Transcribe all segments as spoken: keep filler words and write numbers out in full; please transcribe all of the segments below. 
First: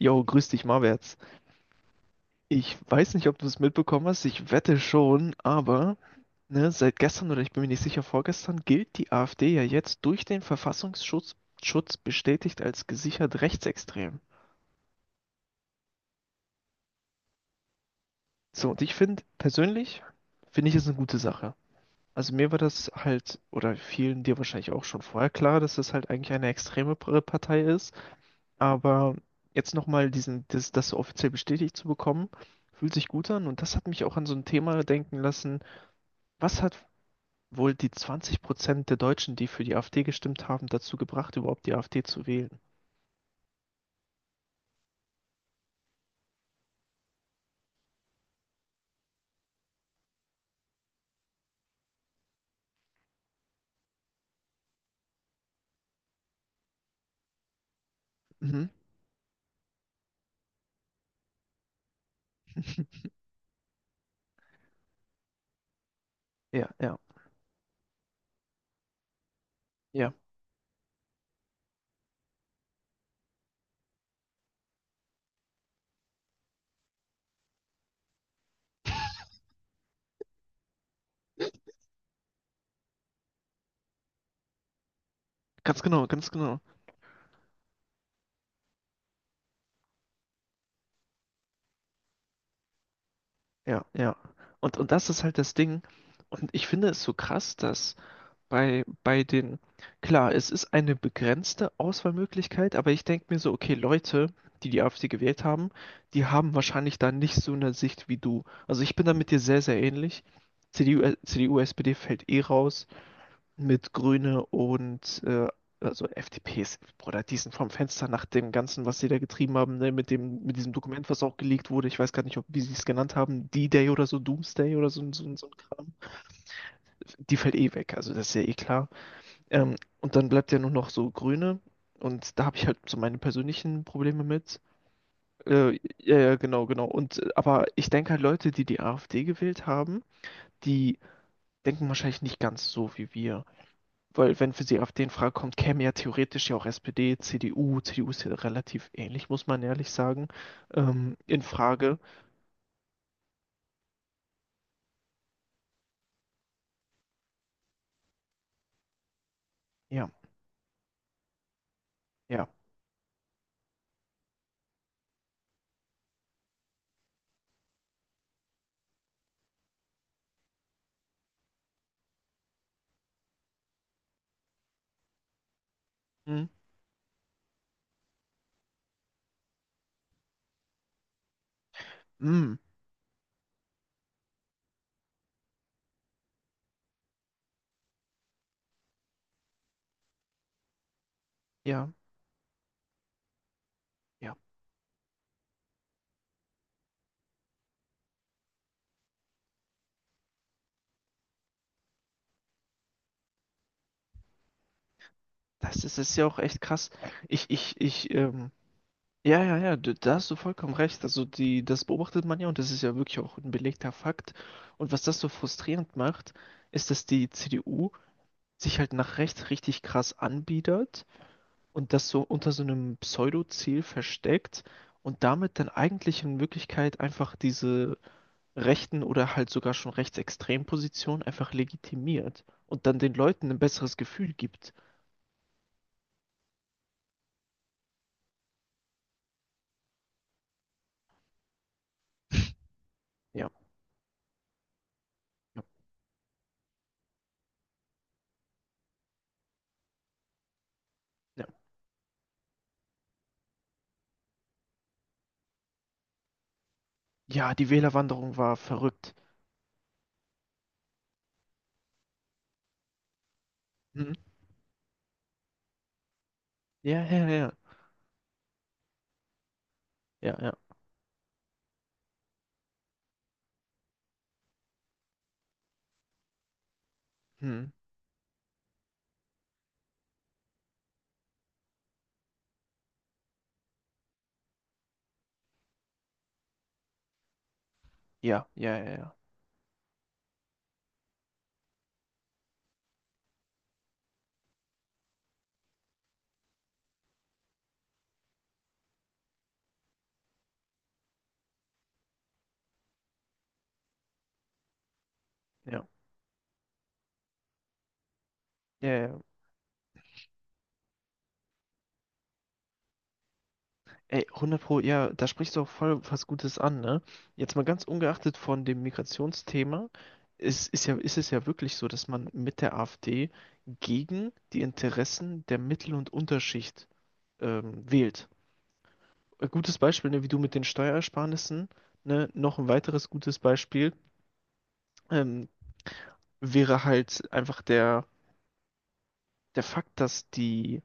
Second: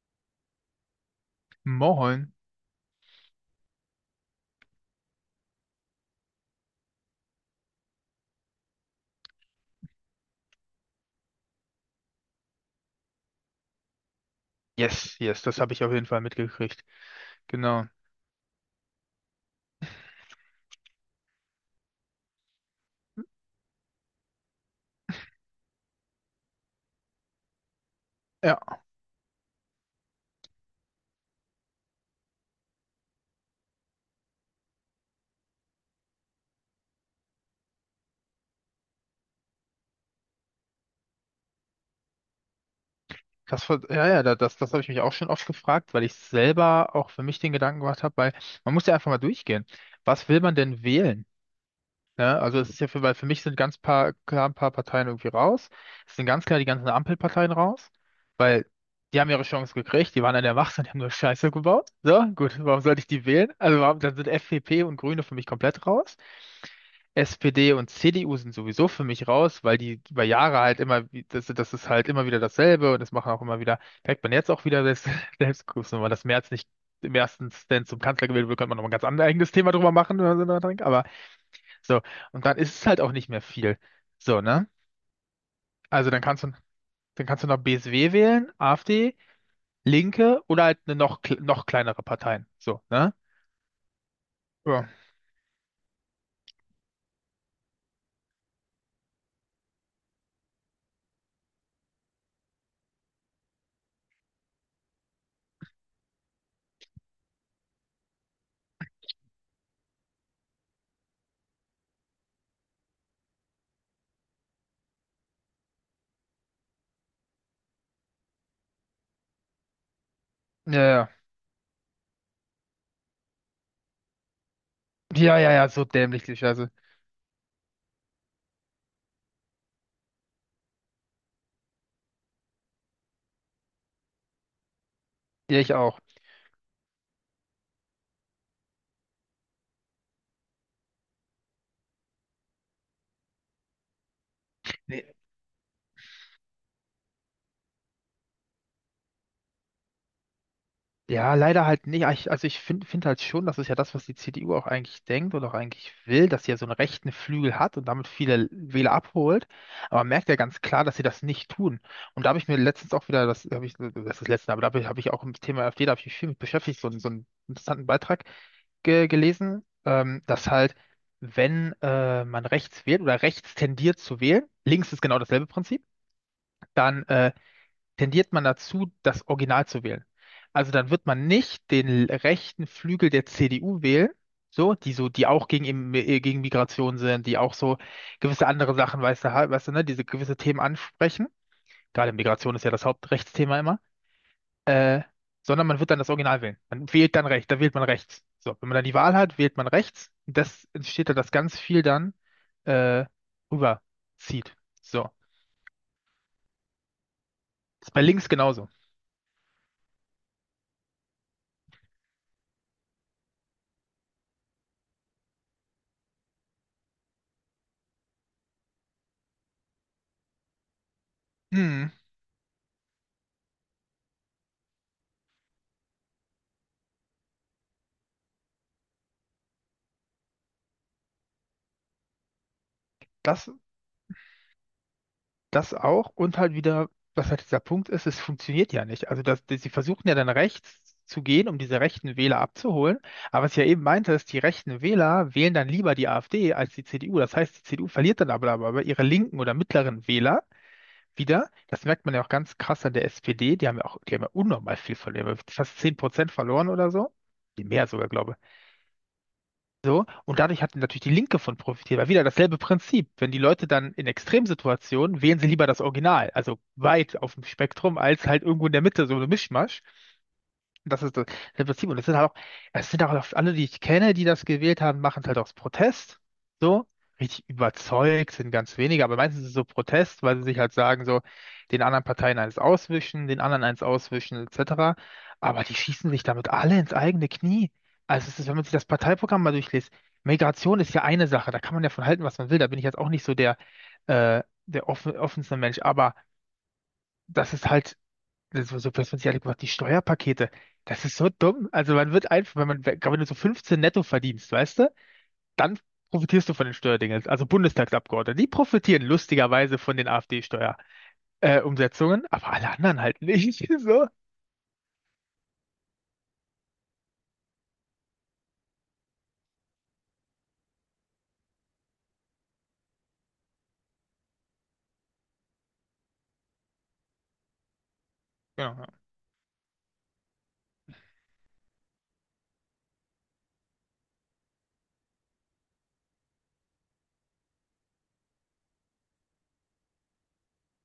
Jo, grüß dich, Marwärts. Moin. Ich weiß nicht, ob du es mitbekommen hast, ich wette schon, aber ne, seit gestern oder ich bin mir nicht sicher, vorgestern gilt die AfD ja jetzt durch den Verfassungsschutz Schutz bestätigt als gesichert rechtsextrem. Yes, yes, das habe ich auf jeden Fall mitgekriegt. Genau. So, und ich finde, persönlich finde ich es eine gute Sache. Also mir war das halt, oder vielen dir wahrscheinlich auch schon vorher klar, dass das halt eigentlich eine extreme P- Partei ist, Ja, aber jetzt nochmal diesen, das, das so offiziell bestätigt zu bekommen, fühlt sich gut an und das hat mich auch an so ein Thema denken lassen. Was hat wohl die zwanzig der Deutschen, die für die AfD gestimmt haben, dazu gebracht, überhaupt die AfD zu wählen? das, ver- ja, ja, da- das, das habe ich mich auch schon oft gefragt, weil ich selber auch für mich den Gedanken gemacht habe, weil man muss ja einfach mal durchgehen. Was will man denn wählen? Ne? Also es ist ja für, weil für mich sind ganz paar, klar ein paar Parteien irgendwie raus. Es sind ganz klar die ganzen Ampelparteien raus, weil Mhm. die haben ja ihre Chance gekriegt, die waren an der Macht und die haben nur Scheiße gebaut. So, gut, warum sollte ich die wählen? Also warum, dann sind F D P und Grüne für mich komplett raus. Ja, ja, S P D und C D U sind sowieso für mich raus, weil die ja. über Jahre halt immer, wie- das, das ist halt immer wieder dasselbe und das machen auch immer wieder, merkt man jetzt auch wieder, selbst, selbst gut, wenn man das Merz nicht im ersten Stand zum Kanzler gewählt wird, könnte man noch mal ein ganz anderes eigenes Thema drüber machen oder so, drüber denkt, aber so, und dann ist es halt auch nicht mehr viel. So, ne? Ganz genau, Also dann ganz kannst du, genau. dann kannst du noch B S W wählen, AfD, Linke oder halt eine noch, kle- noch kleinere Parteien. So, ne? Ja, ja. Und, Ja, und das ist halt das Ding. Und ich finde es so krass, dass bei, bei den, klar, es ist eine begrenzte Auswahlmöglichkeit, aber ich denke mir so, okay, Leute, die die AfD gewählt haben, die haben wahrscheinlich da nicht so eine Sicht wie du. Also ich bin da mit dir sehr, sehr ähnlich. C D U, äh, C D U, S P D fällt eh raus. Mit Grüne und äh, also F D P ist, Bruder, die sind vom Fenster nach dem Ganzen, was sie da getrieben haben, ne, mit dem, mit diesem ja, ja, Dokument, was auch geleakt wurde. Ich weiß gar nicht, ob, wie sie es genannt haben, D-Day oder so, Doomsday oder so, ein- so, ein- ja, so ja, ein ja, so Kram. dämlich, die Scheiße. Die fällt eh weg, also das ist ja eh klar. Ähm, und dann bleibt ja nur noch so Grüne und da habe ich halt so meine persönlichen Probleme mit. Ja, ich Äh, auch. Ja, ja, genau, genau. Und äh, aber ich denke halt, Leute, die die AfD gewählt haben, die denken wahrscheinlich nicht ganz so wie wir. Weil wenn für sie AfD in Frage kommt, käme ja theoretisch ja auch S P D, C D U, C D U ist ja relativ ähnlich, muss man ehrlich sagen, ähm, Ja, in leider halt Frage. nicht. Ah, Ich- Also ich finde find find halt schon, das ist ja das, was die C D U auch eigentlich denkt oder auch eigentlich will, dass sie ja so einen rechten Flügel hat und damit viele Wähler abholt. Aber man Ja, merkt ja ganz klar, dass sie das nicht tun. Und da habe ja. ich mir letztens auch wieder, das habe ich, das ist das letzte, aber da habe ich hab ich auch im Thema AfD, da habe ich mich viel mit beschäftigt, so, einen- so einen interessanten Beitrag ge gelesen, ähm, dass halt, wenn äh, man rechts wählt oder rechts tendiert zu wählen, links ist genau dasselbe Prinzip, Hm, dann äh, tendiert man dazu, das Original zu wählen. Also dann wird man nicht den hm, rechten Flügel der C D U wählen, so, die so, die auch gegen, Im- äh, gegen Migration sind, die auch so gewisse andere Sachen, weißt du, halt, weißt du, ne, diese gewisse Themen ansprechen. ja, Gerade Migration ist ja das Hauptrechtsthema immer. ja. Äh, sondern man wird dann das Original wählen. Man wählt dann rechts, da wählt man rechts. So, wenn man dann die Wahl hat, wählt man rechts. Und das entsteht da, dass ganz viel dann äh, rüberzieht. So. Das ist, ist ja auch echt krass. Ich, ich, Ist bei ich, links ähm, genauso. ja, ja, ja, d- da hast du vollkommen recht. Also die, das beobachtet man ja und das ist ja wirklich auch ein belegter Fakt. Und was das so frustrierend macht, ist, dass die C D U sich halt nach rechts richtig krass anbietet Hm, und das so unter so einem Pseudo-Ziel versteckt und damit dann eigentlich in Wirklichkeit einfach diese rechten oder halt sogar schon rechtsextremen Positionen einfach legitimiert und dann den das Leuten ein besseres Gefühl gibt. Das auch und halt wieder, was halt dieser Punkt ist, es funktioniert ja nicht. Also das, das, sie versuchen ja dann rechts zu gehen, um diese rechten Wähler abzuholen. Aber Ja, was ich ja eben meinte, ist, die rechten Wähler wählen ja, dann lieber die AfD als die C D U. Das heißt, die C D U verliert dann aber, aber ihre linken oder mittleren Wähler ja. wieder. Das merkt man ja auch ganz krass an der S P D. Die haben ja auch, die haben ja unnormal viel verloren. Die haben ja Fast zehn Prozent verloren oder so. Ja, Die die Mehr sogar, glaube Wählerwanderung war verrückt. so, und dadurch hat natürlich die Linke von profitiert, weil wieder dasselbe Prinzip. Wenn die Leute dann in Hm? Extremsituationen wählen sie lieber das Original, also Ja, weit ja, auf dem ja, Spektrum, als halt irgendwo in der Mitte so eine Mischmasch. ja, ja. Das ist das, das Prinzip. Und es sind halt auch, es sind auch alle, die ich kenne, die das gewählt haben, machen es halt aus Protest. So, richtig Hm. überzeugt sind ganz wenige, aber meistens ist es so Protest, weil sie sich halt sagen, so, den anderen Parteien eins auswischen, den anderen eins auswischen, et cetera. Aber die schießen sich damit alle ins eigene Knie. Also es ist, Ja, wenn man sich ja, das ja, ja, Parteiprogramm mal durchliest, Migration ist ja eine Sache, da kann man ja von halten, was man will. Da bin ich jetzt auch nicht so der, äh, der offen, offenste Mensch, aber das ist halt so, so dass man sich alle gemacht, die Steuerpakete, das ist so dumm. Also man wird einfach, wenn man, wenn du so fünfzehn netto verdienst, weißt du, dann ja, profitierst du von den Steuerdingen. Also Bundestagsabgeordnete, die ja, profitieren ja. lustigerweise von den afd Steuerumsetzungen äh, Umsetzungen, aber alle anderen halt nicht. So. Ey, hundert Pro, ja, da sprichst du auch voll was Gutes an, ne? Jetzt mal ganz ungeachtet von dem Migrationsthema, ist, ist ja, ist es ja wirklich so, dass man mit der AfD gegen die Interessen der Mittel- und Unterschicht ähm, wählt. Ja. Ja. Ein gutes Beispiel, ne, wie du mit den Steuerersparnissen, ne? Noch ein weiteres gutes Beispiel ähm, wäre halt einfach der, der Fakt, dass die,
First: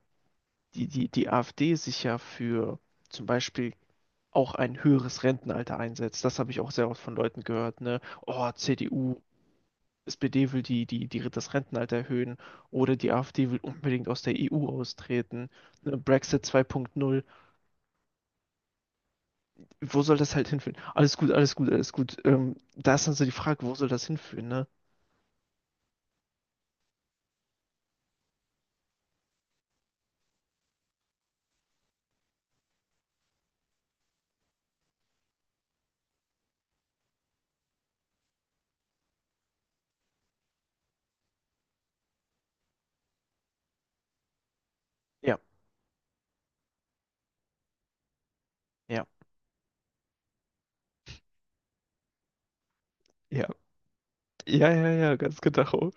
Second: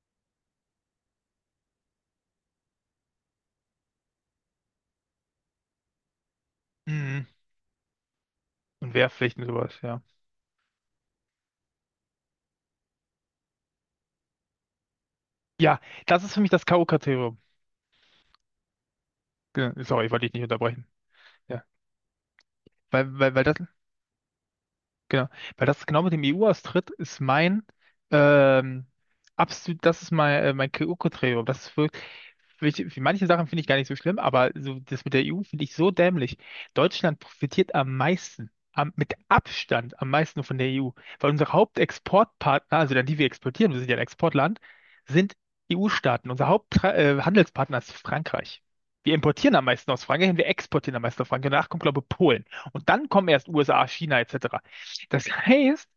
die, die, die AfD sich ja für zum Beispiel auch ein höheres Rentenalter einsetzt. Das habe ich auch sehr oft von Mhm. Leuten gehört, ne? Oh, Und C D U, Wehrpflichten sowas, ja. S P D will die, die, die, das Rentenalter erhöhen oder die AfD will unbedingt aus der E U austreten. Ja, Ne? das ist für Brexit mich das zwei punkt null. K O-Kriterium. Ge- Wo Sorry, soll wollte ich das nicht halt hinführen? unterbrechen. Alles gut, alles Ja. gut, alles gut. Ähm, da ist dann Weil, so die weil, weil das Frage, wo soll das hinführen, ne? Genau, weil das genau mit dem E U-Austritt ist mein ähm, absolut, das ist mein, äh, mein K O-Kriterium. Das ist wirklich, für, für manche Sachen finde ich gar nicht so schlimm, aber so das mit der E U finde ich so dämlich. Deutschland profitiert am meisten, am, mit Abstand am meisten von der E U, weil unsere Hauptexportpartner, also dann die wir exportieren, wir sind ja ein Exportland, sind Ja, E U-Staaten. Unser Haupthandelspartner äh, Handelspartner ist Frankreich. ja, Wir importieren am meisten aus Frankreich und wir exportieren am meisten aus Frankreich. Danach kommt, glaube ich, Polen. Und dann kommen ja. erst U S A, China et cetera. Ja, ja, ja, Das ganz heißt, genau.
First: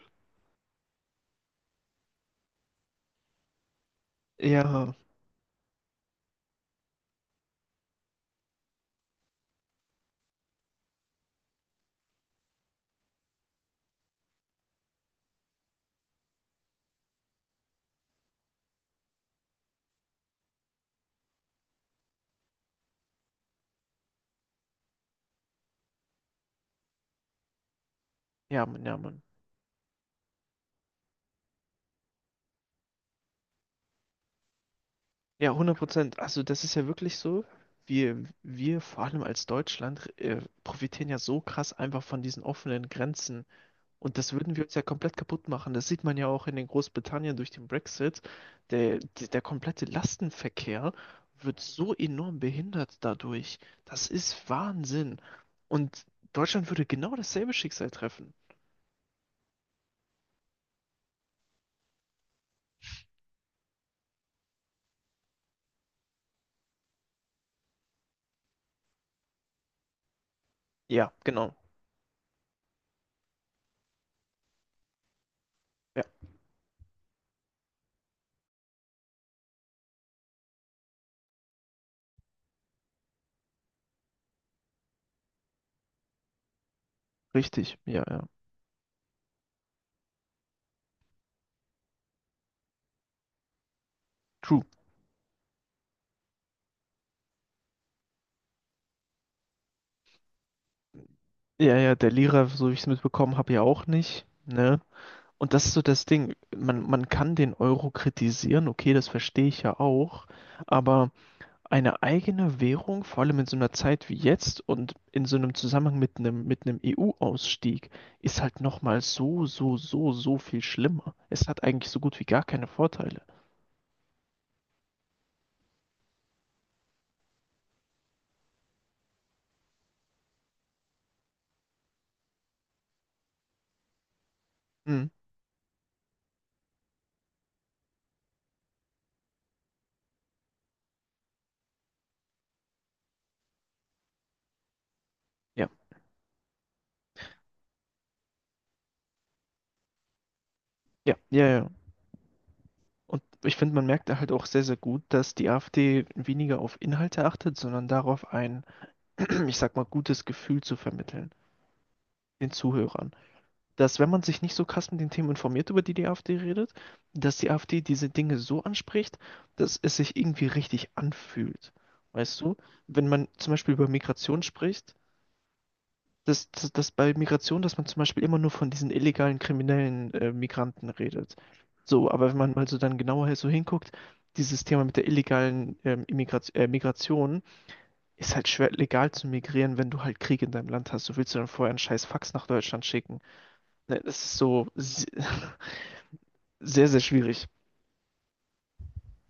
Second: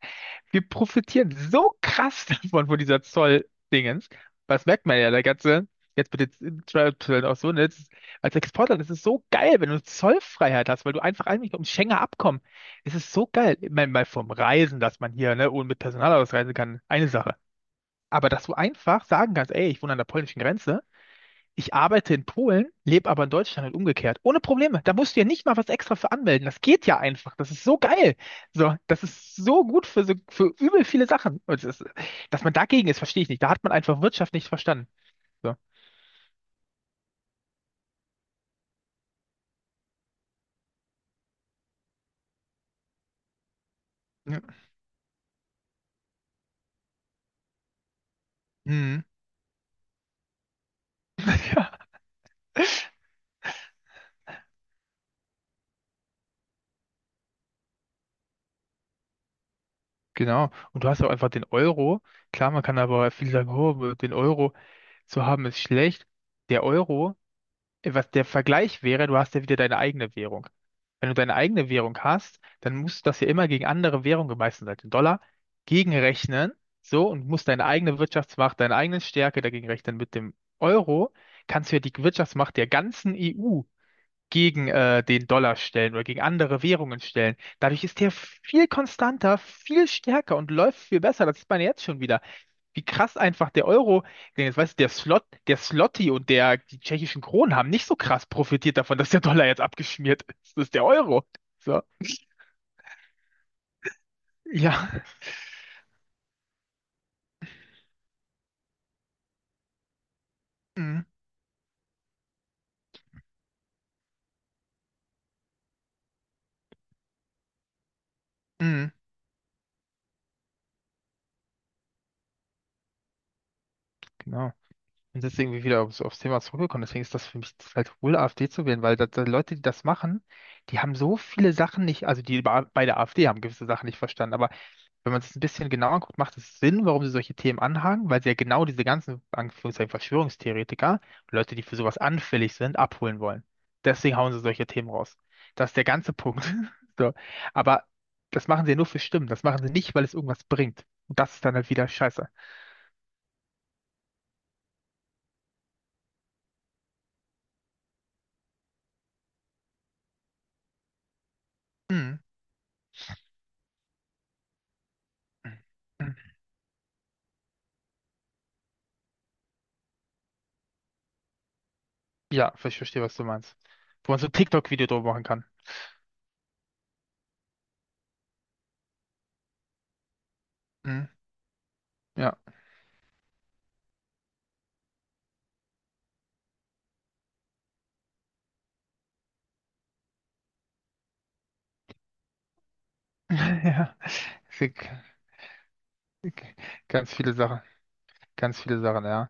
wir profitieren so krass davon, von dieser Zoll-Dingens. Was merkt Ja, man ja, der ganze, jetzt mit den Zollzöllen auch so, ne? Das ist, als Exportland das ist so geil, wenn du Zollfreiheit hast, weil du einfach eigentlich ums Schengener Abkommen. Es ist so geil. Ich meine, mal vom Reisen, dass man hier, ne, ohne mit Personalausweis reisen kann, eine Sache. Aber dass du einfach sagen kannst, ey, ich wohne an der polnischen Grenze ich arbeite in Polen, lebe aber in Deutschland und umgekehrt. Ohne Probleme. Da musst du ja nicht mal was extra für anmelden. Das geht ja einfach. Das ist so geil. ja, So, Mann, ja, das Mann. ist so gut für so, für übel viele Sachen. Und das, dass man dagegen ist, verstehe ich nicht. Da hat man einfach Wirtschaft nicht verstanden. Ja, So. hundert Prozent. Also das ist ja wirklich so. Wir, wir vor allem als Deutschland äh, profitieren ja so krass einfach von diesen offenen Grenzen. Und das Ja. würden wir uns ja komplett kaputt machen. Das sieht man ja auch in den Großbritannien durch den Brexit. Der, Hm. der, der komplette Lastenverkehr wird Ja, so enorm behindert dadurch. Das ist Wahnsinn. Und Deutschland würde genau dasselbe Schicksal treffen. genau. Und du hast auch einfach den Euro. Klar, man kann aber viele sagen, oh, den Euro zu haben ist schlecht. Der Euro, äh, was der Vergleich wäre, du hast ja wieder deine eigene Währung. Wenn Ja, du deine genau. eigene Währung hast, dann musst du das ja immer gegen andere Währungen, meistens halt den Dollar, Ja, gegenrechnen. So, und musst deine eigene Wirtschaftsmacht, deine eigene Stärke dagegen rechnen. Mit dem Euro kannst du ja die Wirtschaftsmacht der ganzen E U gegen äh, den Dollar stellen oder gegen andere Währungen stellen. richtig. Dadurch ist Ja, der ja. viel konstanter, viel stärker und läuft viel besser. Das sieht man jetzt schon wieder. Wie krass einfach der Euro, denn jetzt True. weißt du, der Slot, der Zloty und der, die tschechischen Kronen haben nicht so krass profitiert davon, dass der Dollar jetzt abgeschmiert ist. Das ist der Euro. Ja, So, ja, der Lira, so wie ich es mitbekommen habe, ja auch nicht. Ne? ja. Und das ist so das Ding. Man, man kann den Euro kritisieren, okay, das verstehe ich ja auch, Mhm. aber eine eigene Währung, vor allem in so einer Zeit wie jetzt und in so einem Zusammenhang mit einem, mit einem E U-Ausstieg, ist halt Mhm. nochmal so, so, so, so viel schlimmer. Es hat eigentlich so gut wie gar keine Vorteile. Genau. Und deswegen bin ich wieder aufs, aufs Thema zurückgekommen. Deswegen ist das für mich halt wohl, AfD zu wählen, weil da, da Leute, die das machen, die haben so viele Sachen nicht, also die bei bei der AfD haben gewisse Sachen nicht verstanden, aber Hm, wenn man es ein bisschen genauer guckt, macht es Sinn, warum sie solche Themen anhaken, weil sie ja genau diese ganzen, Anführungszeichen, Verschwörungstheoretiker, Leute, die für sowas anfällig sind, abholen wollen. Deswegen hauen sie solche Themen raus. ja, Das ist der ganze Punkt. So. Aber das machen sie ja nur für Stimmen. Das machen sie nicht, weil es irgendwas bringt. ja, Und das ist ja, dann ja. halt wieder scheiße. Und ich finde, man merkt da halt auch sehr, sehr gut, dass die AfD weniger auf Inhalte achtet, sondern darauf ein, ich sag mal, gutes Gefühl zu vermitteln, Hm. den Zuhörern. Dass wenn man sich nicht so krass mit den Themen informiert, über die die AfD redet, dass die AfD diese Dinge so anspricht, dass es sich irgendwie richtig anfühlt. Weißt Ja, du, ich verstehe, wenn was du man zum meinst. Beispiel über Wo man so ein Migration TikTok-Video spricht, drüber machen kann. dass, dass, dass bei Migration, dass man zum Beispiel immer nur von diesen illegalen kriminellen äh, Migranten Hm. redet. So, aber Ja. wenn man mal so dann genauer so hinguckt, dieses Thema mit der illegalen ähm, Immigrat- äh, Migration ist halt schwer legal zu migrieren, wenn du halt Krieg in deinem Land hast. Du willst du dann vorher einen scheiß Fax nach Deutschland schicken. Ja. Ne, das ist Es so. gibt Sehr, sehr Ganz viele schwierig. Sachen. Ganz viele Sachen, ja.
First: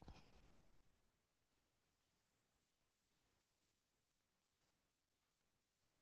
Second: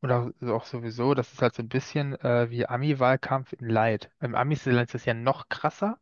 Und auch, also auch sowieso, das ist halt so ein bisschen äh, wie Ami-Wahlkampf in Light. Im Amis-Land ist das ja noch krasser.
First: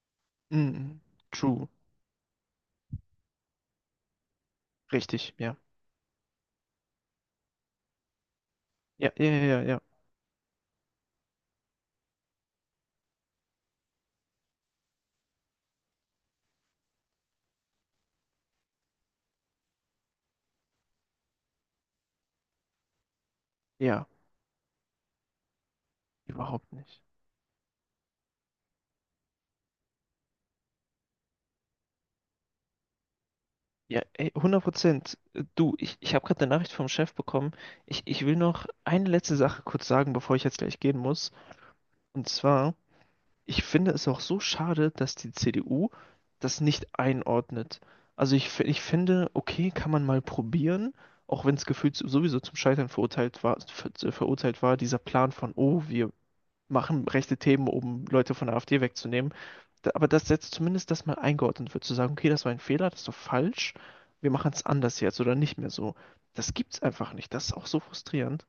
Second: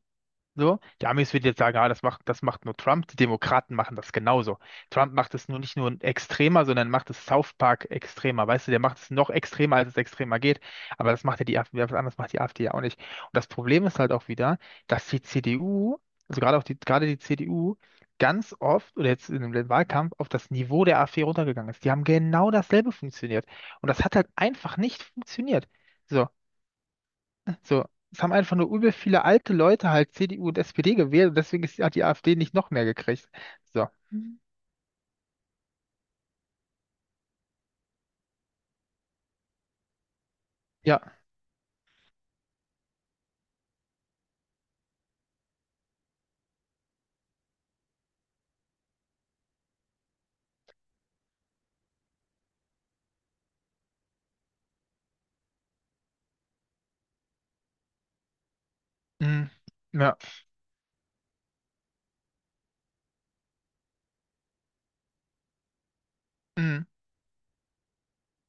So, Mhm. die Amis würden jetzt True. sagen, ah, das macht, das macht nur Trump. Die Demokraten machen das genauso. Trump Richtig, macht es ja. nur nicht nur extremer, sondern macht es South Park extremer. Weißt du, der macht es Ja, ja, noch ja, ja, extremer, ja. als es extremer geht. Aber das macht ja die AfD, was anderes macht die AfD ja auch nicht. Und das Problem ist halt auch wieder, dass die C D U, also gerade auch die, gerade die C D U, ganz oft oder jetzt in dem Wahlkampf auf das Niveau der AfD runtergegangen ist. Die haben genau dasselbe funktioniert. Und das Ja, hat halt einfach nicht funktioniert. So, überhaupt nicht. so, es haben einfach nur übel viele alte Leute halt C D U und S P D gewählt und deswegen ist, hat die AfD nicht noch mehr gekriegt. So, Ja, ey, Mhm. hundert Prozent. Du, ich, ich habe gerade eine Nachricht vom Chef bekommen. Ich, ich will noch eine letzte Sache kurz sagen, bevor ich jetzt gleich gehen Ja, muss. Und zwar, ich finde es auch so schade, dass die C D U das nicht einordnet. Also ich, fi- ich finde, okay, kann man mal probieren, auch wenn es gefühlt sowieso zum Scheitern verurteilt war, ver, verurteilt war, dieser Plan von, oh, wir machen rechte Themen, um Leute von der AfD wegzunehmen. mm, Da, aber ja, das setzt zumindest das mal eingeordnet wird, zu sagen, okay, das war ein Fehler, das ist doch falsch, wir machen es anders jetzt oder nicht mehr so. Das gibt's mm, einfach nicht. Das ist auch so frustrierend.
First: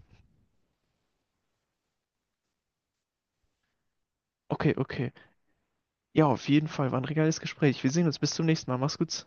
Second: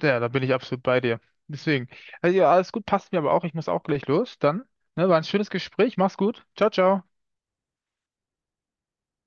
ja, da bin ich absolut bei dir. Deswegen, also ja, alles gut, passt mir aber auch. Ich muss auch gleich los. Dann, Okay, ne, okay. war ein schönes Gespräch. Mach's Ja, gut. auf jeden Ciao, Fall war ciao. ein regales Gespräch. Wir sehen uns. Bis zum nächsten Mal. Mach's gut.